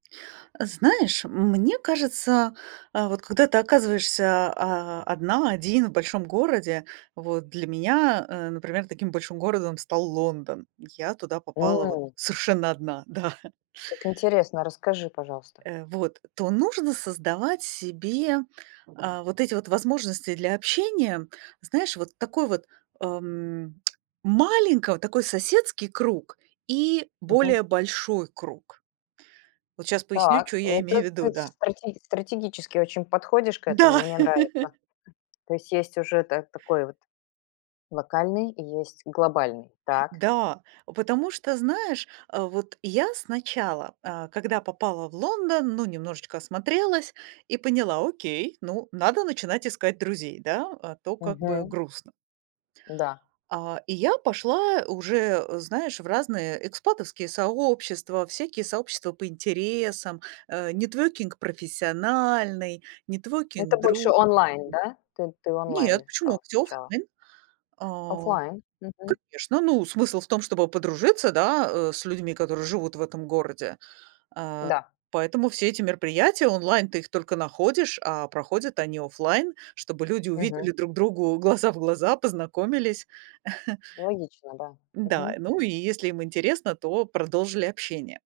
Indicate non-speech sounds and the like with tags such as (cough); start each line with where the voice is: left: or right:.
right: Знаешь, мне кажется, а вот когда ты оказываешься, а, одна, один в большом городе, вот для меня, э, например, таким большим городом стал Лондон. Я туда попала вот
left: М.
right: совершенно 1 да.
left: Как интересно, а расскажи, пожалуйста.
right: Э, вот, то нужно создавать себе, а, вот эти вот возможности для общения. Знаешь, вот такой вот, ам, маленького, такой соседский круг и
left: Мгм.
right: более большой круг. Вот щас поясню,
left: Так.
right: чё, я
left: Вот
right: имею в
left: это
right: виду,
left: ты
right: да.
left: стратеги стратегически очень подходишь к этому,
right: Да.
left: мне нравится.
right: (laughs)
left: То есть есть уже та такой вот локальный и есть глобальный. Так.
right: Да. О потому что, знаешь, а вот я сначала, а, когда попала в Лондон, ну немножечко осмотрелась и поняла: "Окей, ну, надо начинать искать друзей, да, а то как бы
left: Мгм.
right: грустно".
left: Н-да.
right: А, и я пошла уже, э, знаешь, в разные экспатовские сообщества, всякие сообщества по интересам. А, networking профессиональный, networking
left: Это больше
right: дру ж
left: онлайн, да? Ты ты
right: кий
left: онлайн
right: Нет, почему?
left: искала
right: Всё
left: сначала.
right: оффлайн. А,
left: Офлайн. Мгм.
right: конечно, ну, смысл в том, чтобы подружиться, да, э, с людьми, которые живут в этом городе. А
left: Да.
right: поэтому все эти мероприятия онлайн ты их только находишь, а проходят они офлайн, чтобы люди увидели
left: Мгм.
right: друг другу глаза в глаза, познакомились. (chuckles)
left: Логично, да.
right: Н-да,
left: Мгм.
right: ну, и если им интересно, то продолжили общение.